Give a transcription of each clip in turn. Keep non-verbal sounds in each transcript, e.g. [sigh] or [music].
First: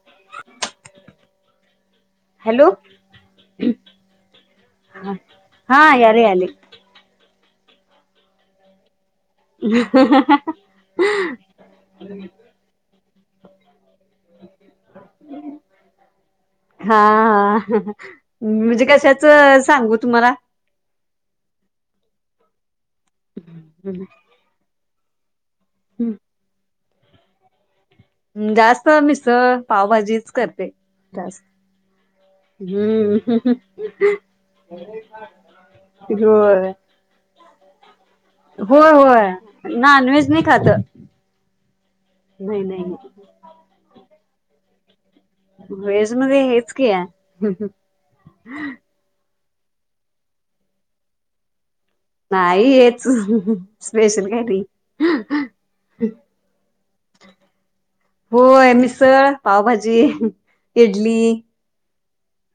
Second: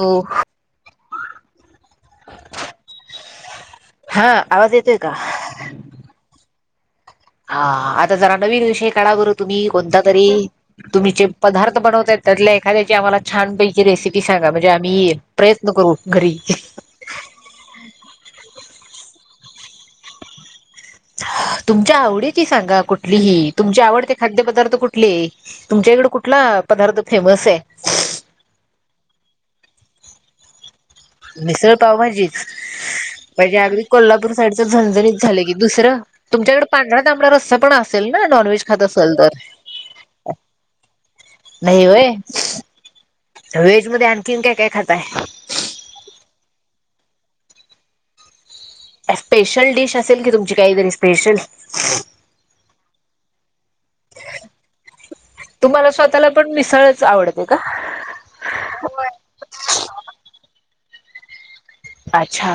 हो हॅलो. हा आवाज येतोय का? हा यारे आले हा आता जरा नवी विषय काडा बरं तुम्ही कोणता तरी तुम्ही जे पदार्थ बनवता त्यातल्या आम्हाला छान बई. रेसिपी सांगा म्हणजे आम्ही प्रयत्न करू घरी. हा हा म्हणजे कशाच सांगू तुम्हाला तुमच्या आवडी ची सांगा कुठ? ही तुमची आवडते खाद्यपदार्थ कुठले? [unintelligible] तुमच्या इकडं कुठला? पदार्थ फेमस आहे. ् जास्त मिसळ पावभाजीच करते. जास्त मिसळ पावभाजीच हम्म म्हणजे अगदी कोल्हापूर साईडच झणझणीत झालय की दुसरं होय तुमच्याकडे पांढरा तांबडा रस्सा पण असतोय. असल ना नॉनवे्व्हेज खात होय असल तर होय नॉनव्हेज नाही खात नय होय. नाही नाही व्हेजमध्ये आणखीन काय काय खातय? वेज मध्ये हेच कि- - स्पेशल डिश असेल कि तुमची काहीतरी स्पेशल? नाही हेच स्पेशल काय नाही. तुम्हाला स्वतःला पण मिसळच आवडते का? होय मिसळ पावभाजी इडली - - अच्छा.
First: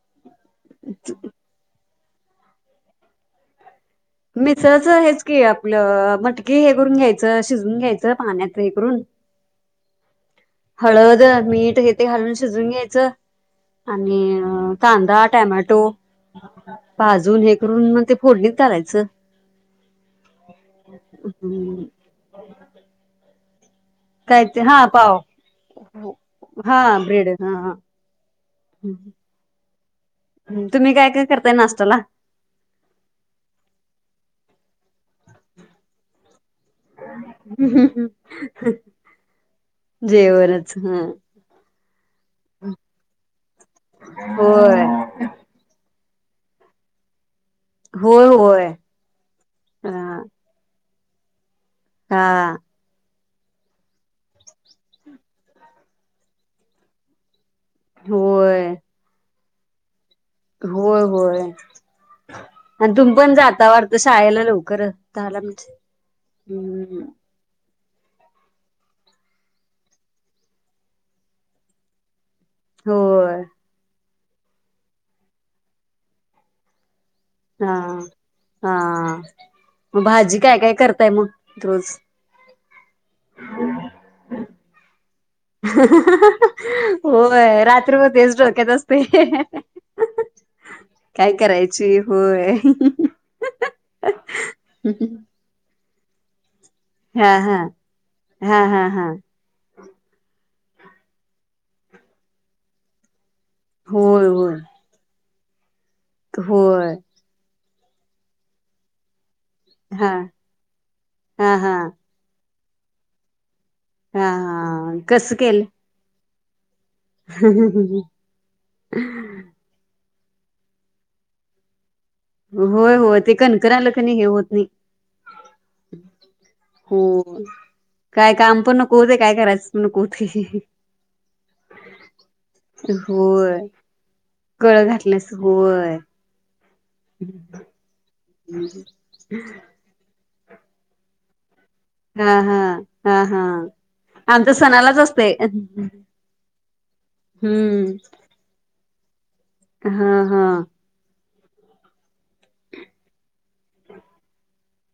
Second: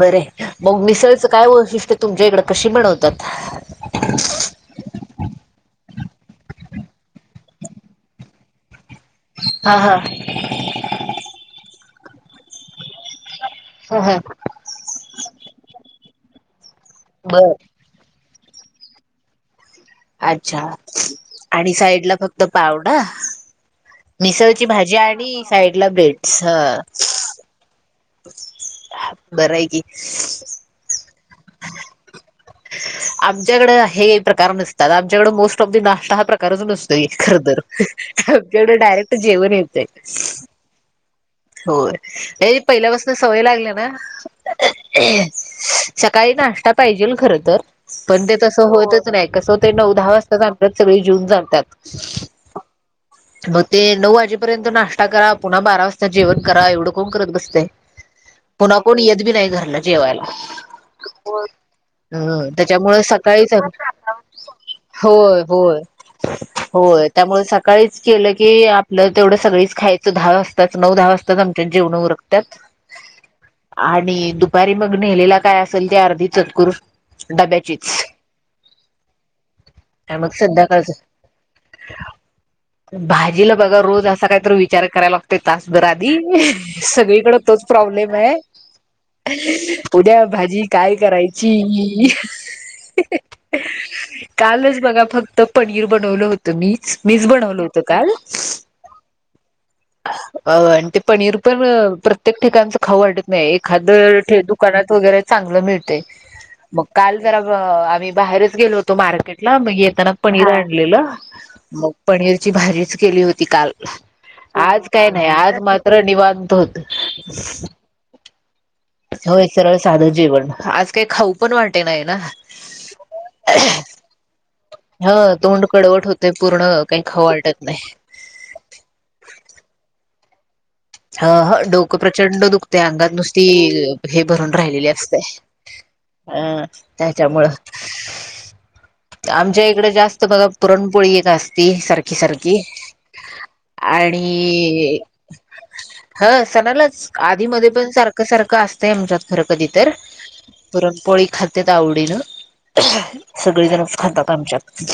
बर यं. मग मिसळचं काय वैशिष्ट्य - - तुमच्या इकडं कशी बनवतात? मिसळच हेच की आपलं मटकी हे करून घ्यायचं शिजवून घ्यायचं पाण्याच हे करून - - हा हा. हळद, मीठ हे ते घालून शिजवून घ्यायचं. ह ह आनी.. अ.. कांदा, टोमॅटो. रिकामा ऑडिओ पाजून, बर हे करून, मग ते.. फोडणीत घालायचं. अच्छा, आणि साईड ला फक्त पावडा? काय ते मिसळची हा भाजी पाव आणि साईड ला ब्रेड्स. हं. हा ब्रेड हा बरं हाय की. तुम्ही काय काय करताय नाश्त्याला? आमच्याकडं. हे प्रका- - र नसतात. आमच्याकडं होस्ट ऑफ द नाष्टा हा प्र - - कारचं नसतोय खरंतर. आमच्याकडं डायरेक्ट जेवन येतंय. जेवणच ह होय. हे पहिल्यापासून सवय लागल्या ना. होय सकाळी नाष्टा पायजेल खरं. तर. होय पण ते होय तसं होईतच नाय. कस होतय नऊ - दहा हा वाजताच आपन- - सगळी जेऊन जात्यात. हा. म ते नऊ वाजेपर्यंत नाष्टा करा. पुन्हा बारा वाज जता जेवण करा, एवढं कोण करत बसतयं. होय पुन्हा कुण येतं बी नाय घ रला जेवायला. होय. होय. हम्म आणि त्याच्यामुळे तुमी पण सकाळीच जाता वाटत शाळेला लवकरच? धाला होय म्हणजे. होय होय त्यामुळे सकाळीच केलं की आपलं तेवढं सगळीच खायचं दहा वा - - जताचं नऊ- धा वाजताच आमच जेवणं उरकत्यात. होय्. आणि दुपारी मग नेलेला काय असेल ते अर्धी चतकूर हा, डब्याचीच हा. म मग भाजी काय काय संध्याकाळच करताय म रोज? भाजीला बघा रोज असा कायतर विचार कराय लाग आस् बर आधी सगळीकडे होय तोच रात्रभर प्रॉब्लेम आहे. तेच डोक्यात असते. उद्या भाजी काय करायची? कालच बगा फक्त प नीर बनवलं हो तुम्हीच. मीच हा हा बनवलं होतं काल. हा हा हा अ अन् ते पनीर तर प्रत्येक ठिकाणंच खाऊ वाटत नाय एखादं होय ठे होय दुकानात वगैरे चांगलं मिळतंय. मग होय काल जरा अ मी बाहेरच गेलो होतो मार्केट ला मग हा येताना पनीर आणलेलं, हा हा मग पनीर ची भाजीच केली होती काल हा आज हा काय नाही आज मात्र निवां तो हम्म ह हम होय सरळ साधं जेवण आज काही खाऊ पण वाटे नाही ना होय होय ते कणकर आलं की नाय हे होत नाही हो तोंड कडवट होतंय पूर्ण हो काही खाऊ वाटत नाही. काय काम पण नको होते काय करायचं [inaudible] ह हं डोकं प्रचंड दुखते अंगात नुसती होय हे भरून कळ राहिलेली असते घातल्यास होय अं त्याच्यामुळं आमच्या इकडे जास् बघा पुरणपोळी एक आस हा हा हा हा आमचं सणालाच आणि असतंय. ह सणालाच आधी मधी पण सारखं सारखं असतंय आमच्यात खरं कधीतर हा हा पुरणपो ळी खात्यात आवडीनं सगळेजणचं खातात आमच्यात.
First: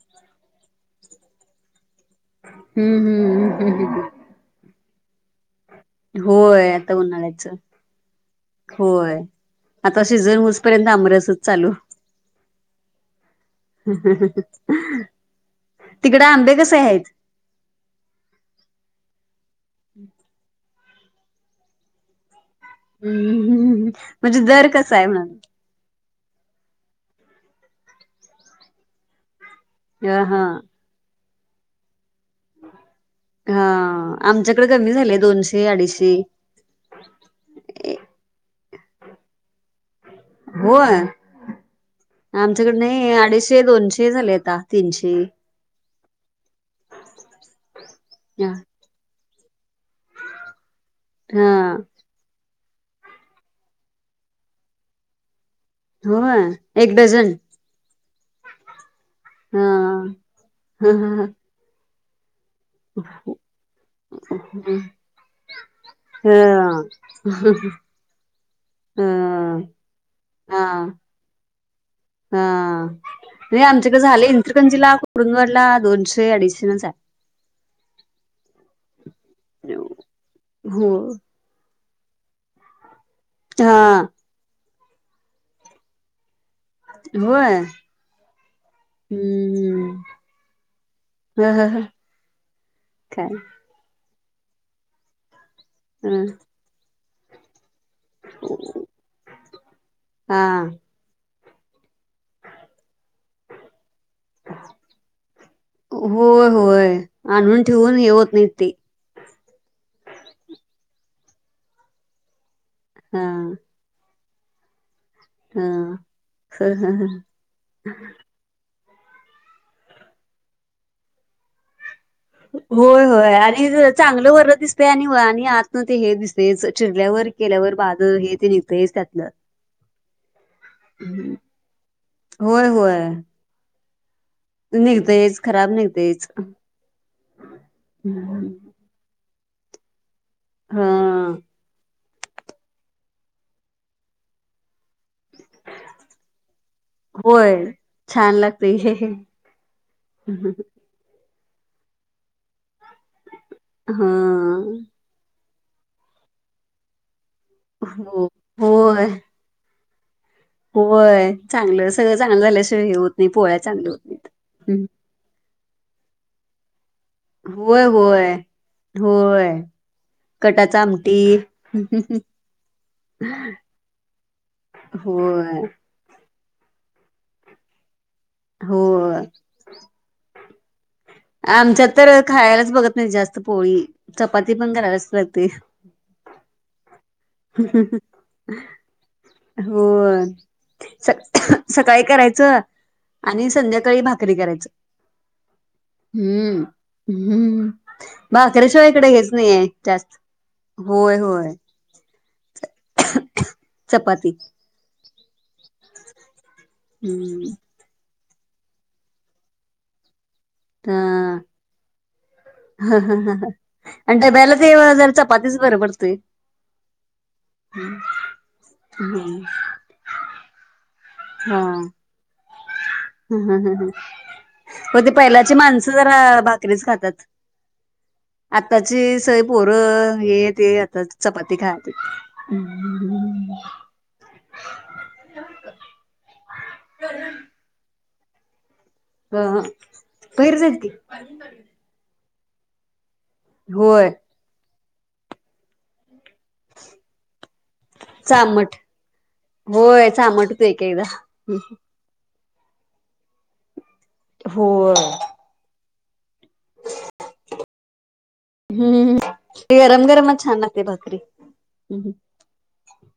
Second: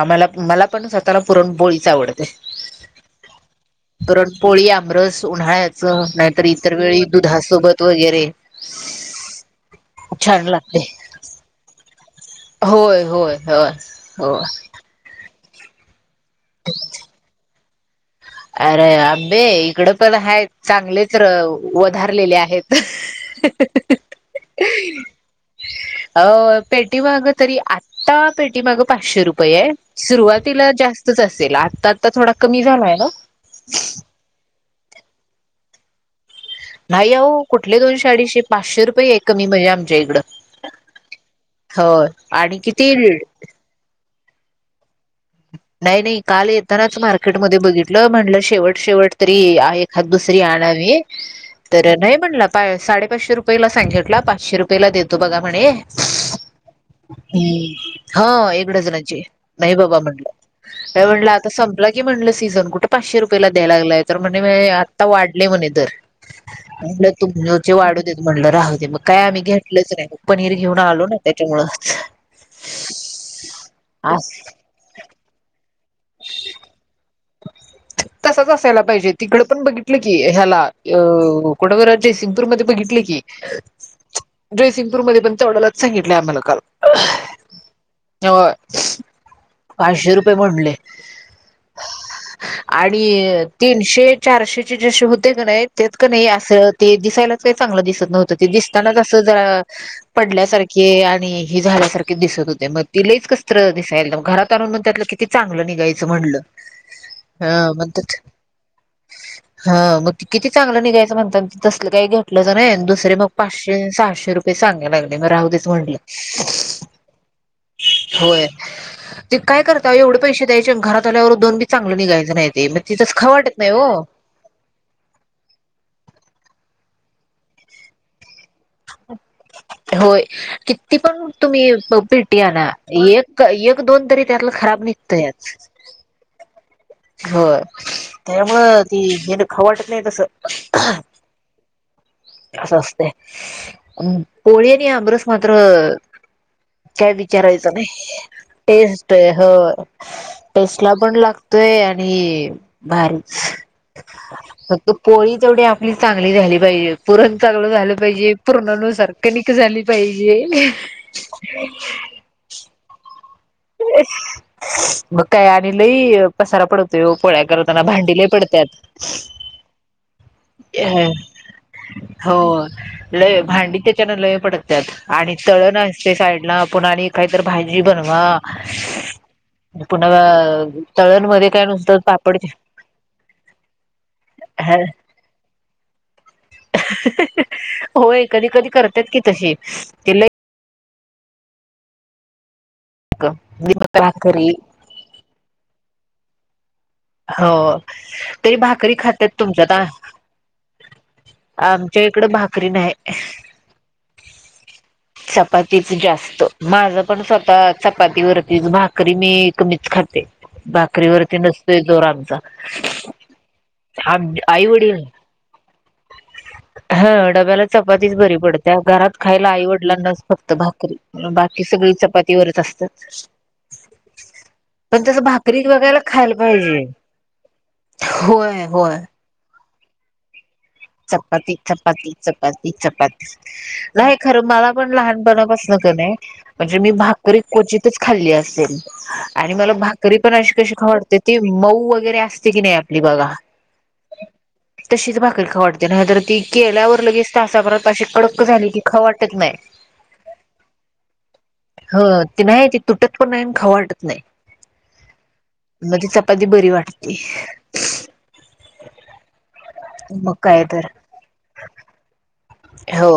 आम्हाला. मला पण स्वतःला पुरणपोळीच आवड हम्म हम्म हम्म हम्म हम्. तरड पोळीआं रस उन्हाळ्यात. स नाहीतर होय इतर आता वेळी उन्हाळ्याच दुधासोबत वगैरे होय आता सीझन छान लागते होऊसपर्यंत आमरसच चालू होय होय होय होय. तिकडे आंबे कसे आहेत. अरे अ्बे इकडे पन हायत. चांगलेच वधारलेले आहेत. हम्मम् म्हणजे दर कसा आहे म्ह अ पेटीमाग तरी आत्ता पेटीमागं पाचशे रु पये हा सुरुवातीला जास्तचं अस. जे लाटतात तर थोडा कमी झालाय ना हा आमच्या कमी झाले दोनशे, अडीशे नाही अहो कुठले दोनशे, अडिशे पाचशे रुपये आहे कमी म्हणजे आमच्या इथ होय आणि आमच्याकड नाही किती अडीचशे दोनशे हे झालंय आता तीनशे नाही नाही काल येतानाच मार्केटमध्ये बघितलं म्हटलं शेवट शेवट तरी एखाद दुसरी आणावी. हा तर नाही म्हणला. साडे पाचशे रुपयेला सांगीटला पाचशे रुपयाला देतो बघा. म्हणे होय एक डझन हा एकड जणांची हा नाही बाबा म्हण ह ह एवणलं आता सम की म्हणलंस सीझन कुठे पाचशे रुपयेला द्याय लागलाय तर म्हणे आता वाढले म्हणे दर ह म्हलं तुमचे वाढू देत म्हणलं राहू दे मग काय आम्ही ह घेतलच नाही मग पनीर घेऊन हा आलो ना त्याच्यामूळचं हा हाेय आमच्याकड झालंय अस इ [unintelligible] कुरुंदवाड ला शे अडीशेनच हाय तसाच असायला पाहिजे तिकड पण बघितलं की ह्याला हो कुठं जयसिंपूर मध्ये बघितल की हा जयसिंग मध्ये पण तेवड्याला सांगितलंय आम्हाला काल होय होय हम्म पाचशे रुपये म्हंटले. ह ह ह आणि काय तीनशे चारशे चे जशे होते कणी त्यात कनी ह अस ते दिसायला ते चांगलं दिसत नव्हतं. ते दिसतानाच असं जरा हा पडल्यासारखे आणि हे झाल्यासारख दिसत होते मग लइच कसतर दिसाल. घरात आणून मग त्यातलं किती चांगलं निघायचं म्हंटल होय होय आणून हा म्हण. ठेवून हे होत नाही ते हा मग किती चांगल निघायचं मग तस काही घेटलच दुसरे हा मग पाचशे सहाशे रुपय ते सांगाय लागल. मग राहुदेत म्हटलं. हा होय ते काय करता एवढे पैसे द्यायचे घरात आल्यावर दोन बी चांगलं निघायचं नाही ते मग होय तिथंच खाऊ होय वाटत नाही हो. आणि चांगलं वर दिसतय. आणि आणि आतन ते हे दिसत तेच चिरल्यावर केल्यावर बाध हे ते निघ होय किती पण तुम्ही पीट्टी होय आना होय एक एक दोन तरी त्यातलं खराब निघतयच खराब निघतयच. होय त्यामुळ ती खाऊ वाटत नाही तसं. हं. अस असतय. पोळी आणि आमरस मात्र काय होय विचारायच नाही. छान लागते हा टेस्ट टेस्ट ला पण लाग तोय आणि भारी हां. तेेवढी आपली चांगली झाली पाहिजे. पुरण चगलं झालं पाहिजे. होय पुराणानुसार कनिक झाली, पई [unintelligible] होय चांगलं. सगळं चांगलं झाल्याशिवाय हे होत नाही पोळ्या चांगल्या होत नाहीत. हम्म ब काय या लई पसारा पडत पोळ्या करताना होय भांडी लय होय पडतात होय कटाच आमटी हो लई भांडी त्याच्यान लई पडत्यात आणि होय तळण असते साइड आणि काहीत भाजी बनवा होय पुन्हा मध्ये काय आमच्यात नुसतं तर पापड खायलाच बघत नाही जास्त पोळी चपाती पण करायलाच लागते होय कधी कधी करतात की तशी ति होय लय स सकाळी करायचं आणि संध्याकाळी भाकरी करायचं हम्म हम्म हो तरी भाकरी भाकऱ्याशिवायकडे घेतच खात्यात नाही आहे तुमच्यात जास्त होय होय च्या इकडे भा तकरी नाहीय चपाती चपातीच जास्त माझं पण हम्म स्वतः चपातीवर त भाकरी मी कमीच खाते हा बाकरी वरती न हा आणि डब्याला आई ते वडील जर चपातीच बरं पडतंय डब्याला चपाती बरी पडत घरात खायला आईवडलांना फक्त तरी बाकी सगळी चपाती वर ह् ह ह ह मग पण ते तसं पहिलाची भाकरी माणसं बघायला जरा खायला होय भाकरीच खातात होय पर ये चपाती चपाती चपाती चपाती नाही खरं मला पण लहानपणापास नक नाही म्हणजे मी भाकरी कोची खाली असे आणि ह मला भाकरी पण अशी बहिरच कशी आहेत की खवडते ती मऊ वगैरे असते की नाही आपली बघा होय तशीच भाकरर खवडते त्यार ती केल्यावर लगेच तासा परत अशी कडक झाली चामट की ख वाटत नाही होय चामट होतय एक एकदा ह नाही त ते तुटत पण नाही खावा वाटत हो म्हणजे च कधी बरी वाटते. ते गरम मग गरमच छान काय लागते तर भाकरी हम्. हो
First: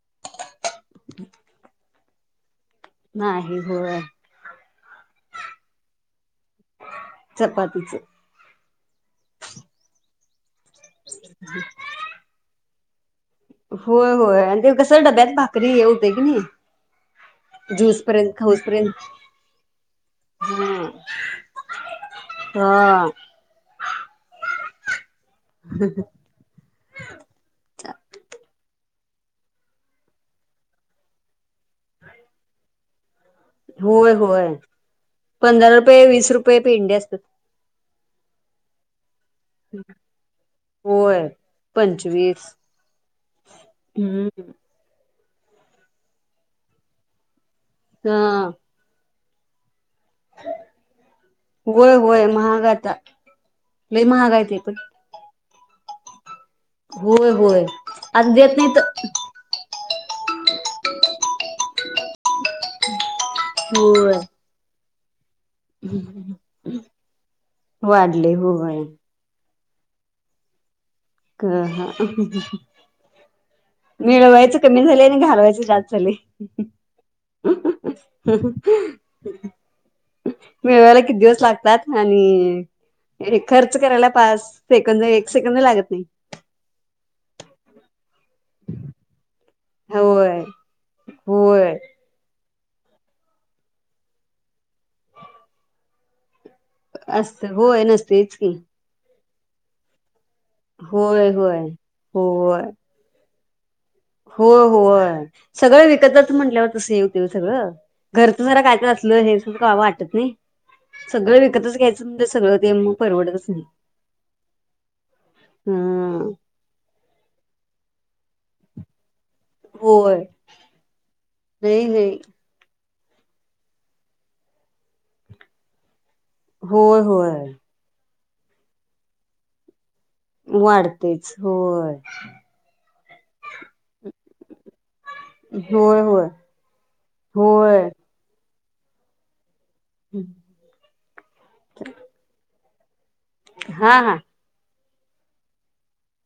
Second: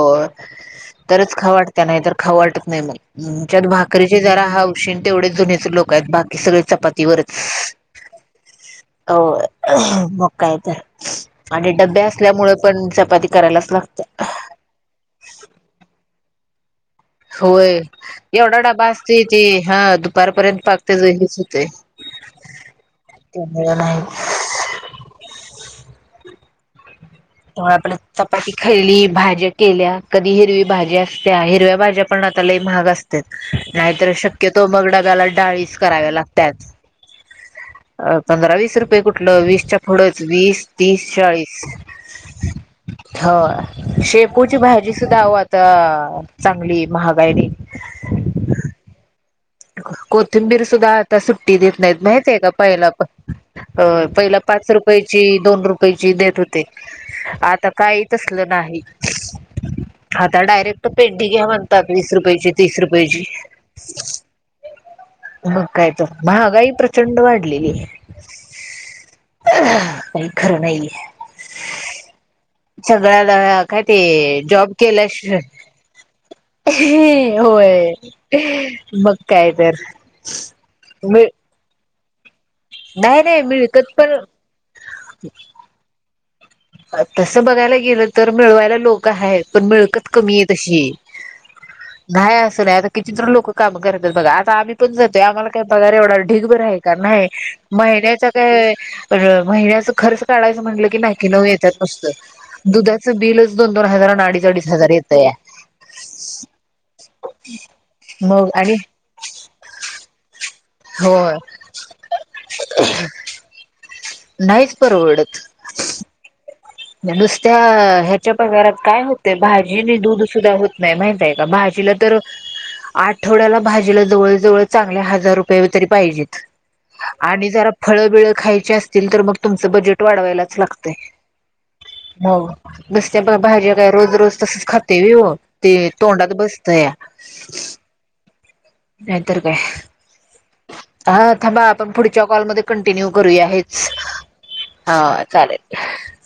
तरच खाऊ वाटत नाही तर खाऊ वाट त नाही मग. नाही आमच्यात होय भाकरीचे जरा हौशीने तेवढेच जुनेच लोक आहेत, बाकी सगळे चपातीवरच. चपातीच होय. काय तर आणि डबे असल्यामुळे पण चपाती करायलाच होय लागत्या. होय आणि ते कस डब्यात भाकरी हे हो तंय का नाही. होय ज्यूस पर्यंत एवढा खाऊस डबा पर्यंत असतय ते हा दुपारपर्यंत पाक तेज हेच होते. हा नाही. ह ह ह. हो आपल्यात चपाती खाल्ली, भाज्या केल्या, कधी हिरवी भाज्या असत्या, हिरव्या भाज्या पण आता लय महाग अस त्यात नाहीतर होय होय शक्यतो मग डब्याला पंधरा डाळीचा रुपये कराव्या वीस लागत्यात. रुपये पेंडे असतात अ पंधरा-वीस रुपये कु ठल वीस च्या पुढेच वीस, तीस, होय चाळीस. पंचवीस हाय हम्म शेपूची भाजी सुधा हो आता चांगली महागायली. हा. कोथिंबीर सुद्धा आता सुट्टी देत होय नाहीत होय माहित आहे का? महाग पहिला आता प लय महाग पहिला आहे ते पाच पण रुपयाची दोन रुपय पैसे देत हो ते. होय होय आता काहीच तसलं देत नाही. तर आता डायरेक्ट पेंडी घ्या म्हणतात वीस रुपयाची तीस रुपयेची. होय. मग काय तर महागाई प्रचंड वाढलेली आहे. वाढले होय हा काय खरं नाही बाई. घा. सगळ्याला काय ते मिळवायचं जॉब कमी झालय आणि केल्याशिवाय घालवायच जास्त झालय. होय. मग काय तर मिळवायला किती मिळ दिवस लागतात. आणि नाही नाही खर्च मिळकत करायला पण पाच सेकंद एक सेकंद लागत नाही तसं बघायला गेलं तर मिळवायला लोक आहेत पण मिळकत कमी होय आहे तशी होय नाहीय नाही आता किचन लोक काम करतात बघ आम्ही पण जो आम्हाला का पगार एवढा? क बर आहे का नाही असत होय महिन्याच नसतेच की काय. महिनचं खर शाळायचंटलं की नाही की होय नऊ. होय दुधाच बल. हो हो सगळं विकत जात म्हटल्यावर तसं येव ते सगळं घरच मग जरा काय आणि तर असलं हे का वाटत नाही. हो सगळं विकतच घ्यायचं म्ह सगळं ते मग परवडतच नाही नाहीच परवडत हम्. नुसत्या ह्याच्या पण घरात काय होत? ते भाजीनी दूध होय सुद्धा होत नाही माहितय का नाही भाजीला नाही तर आठवड्याला भाजीला जवळजवळ चांगले हजार रुपये तरी पाहिजेत.. होय होय आणि जरा फळबिळ खायचे असतील तर मग तुमचं बजे वाढवायलाच लागतय वाढतेच होय हो बसत्या बघ बाहेर काय रोज [inaudible] खाते हो ते होय होय तोंडात बसतया होय नाही तर हा थांबा आपण पुढच्या कॉलमध्ये टिन्यू करूया हेच हा हा हा चालेल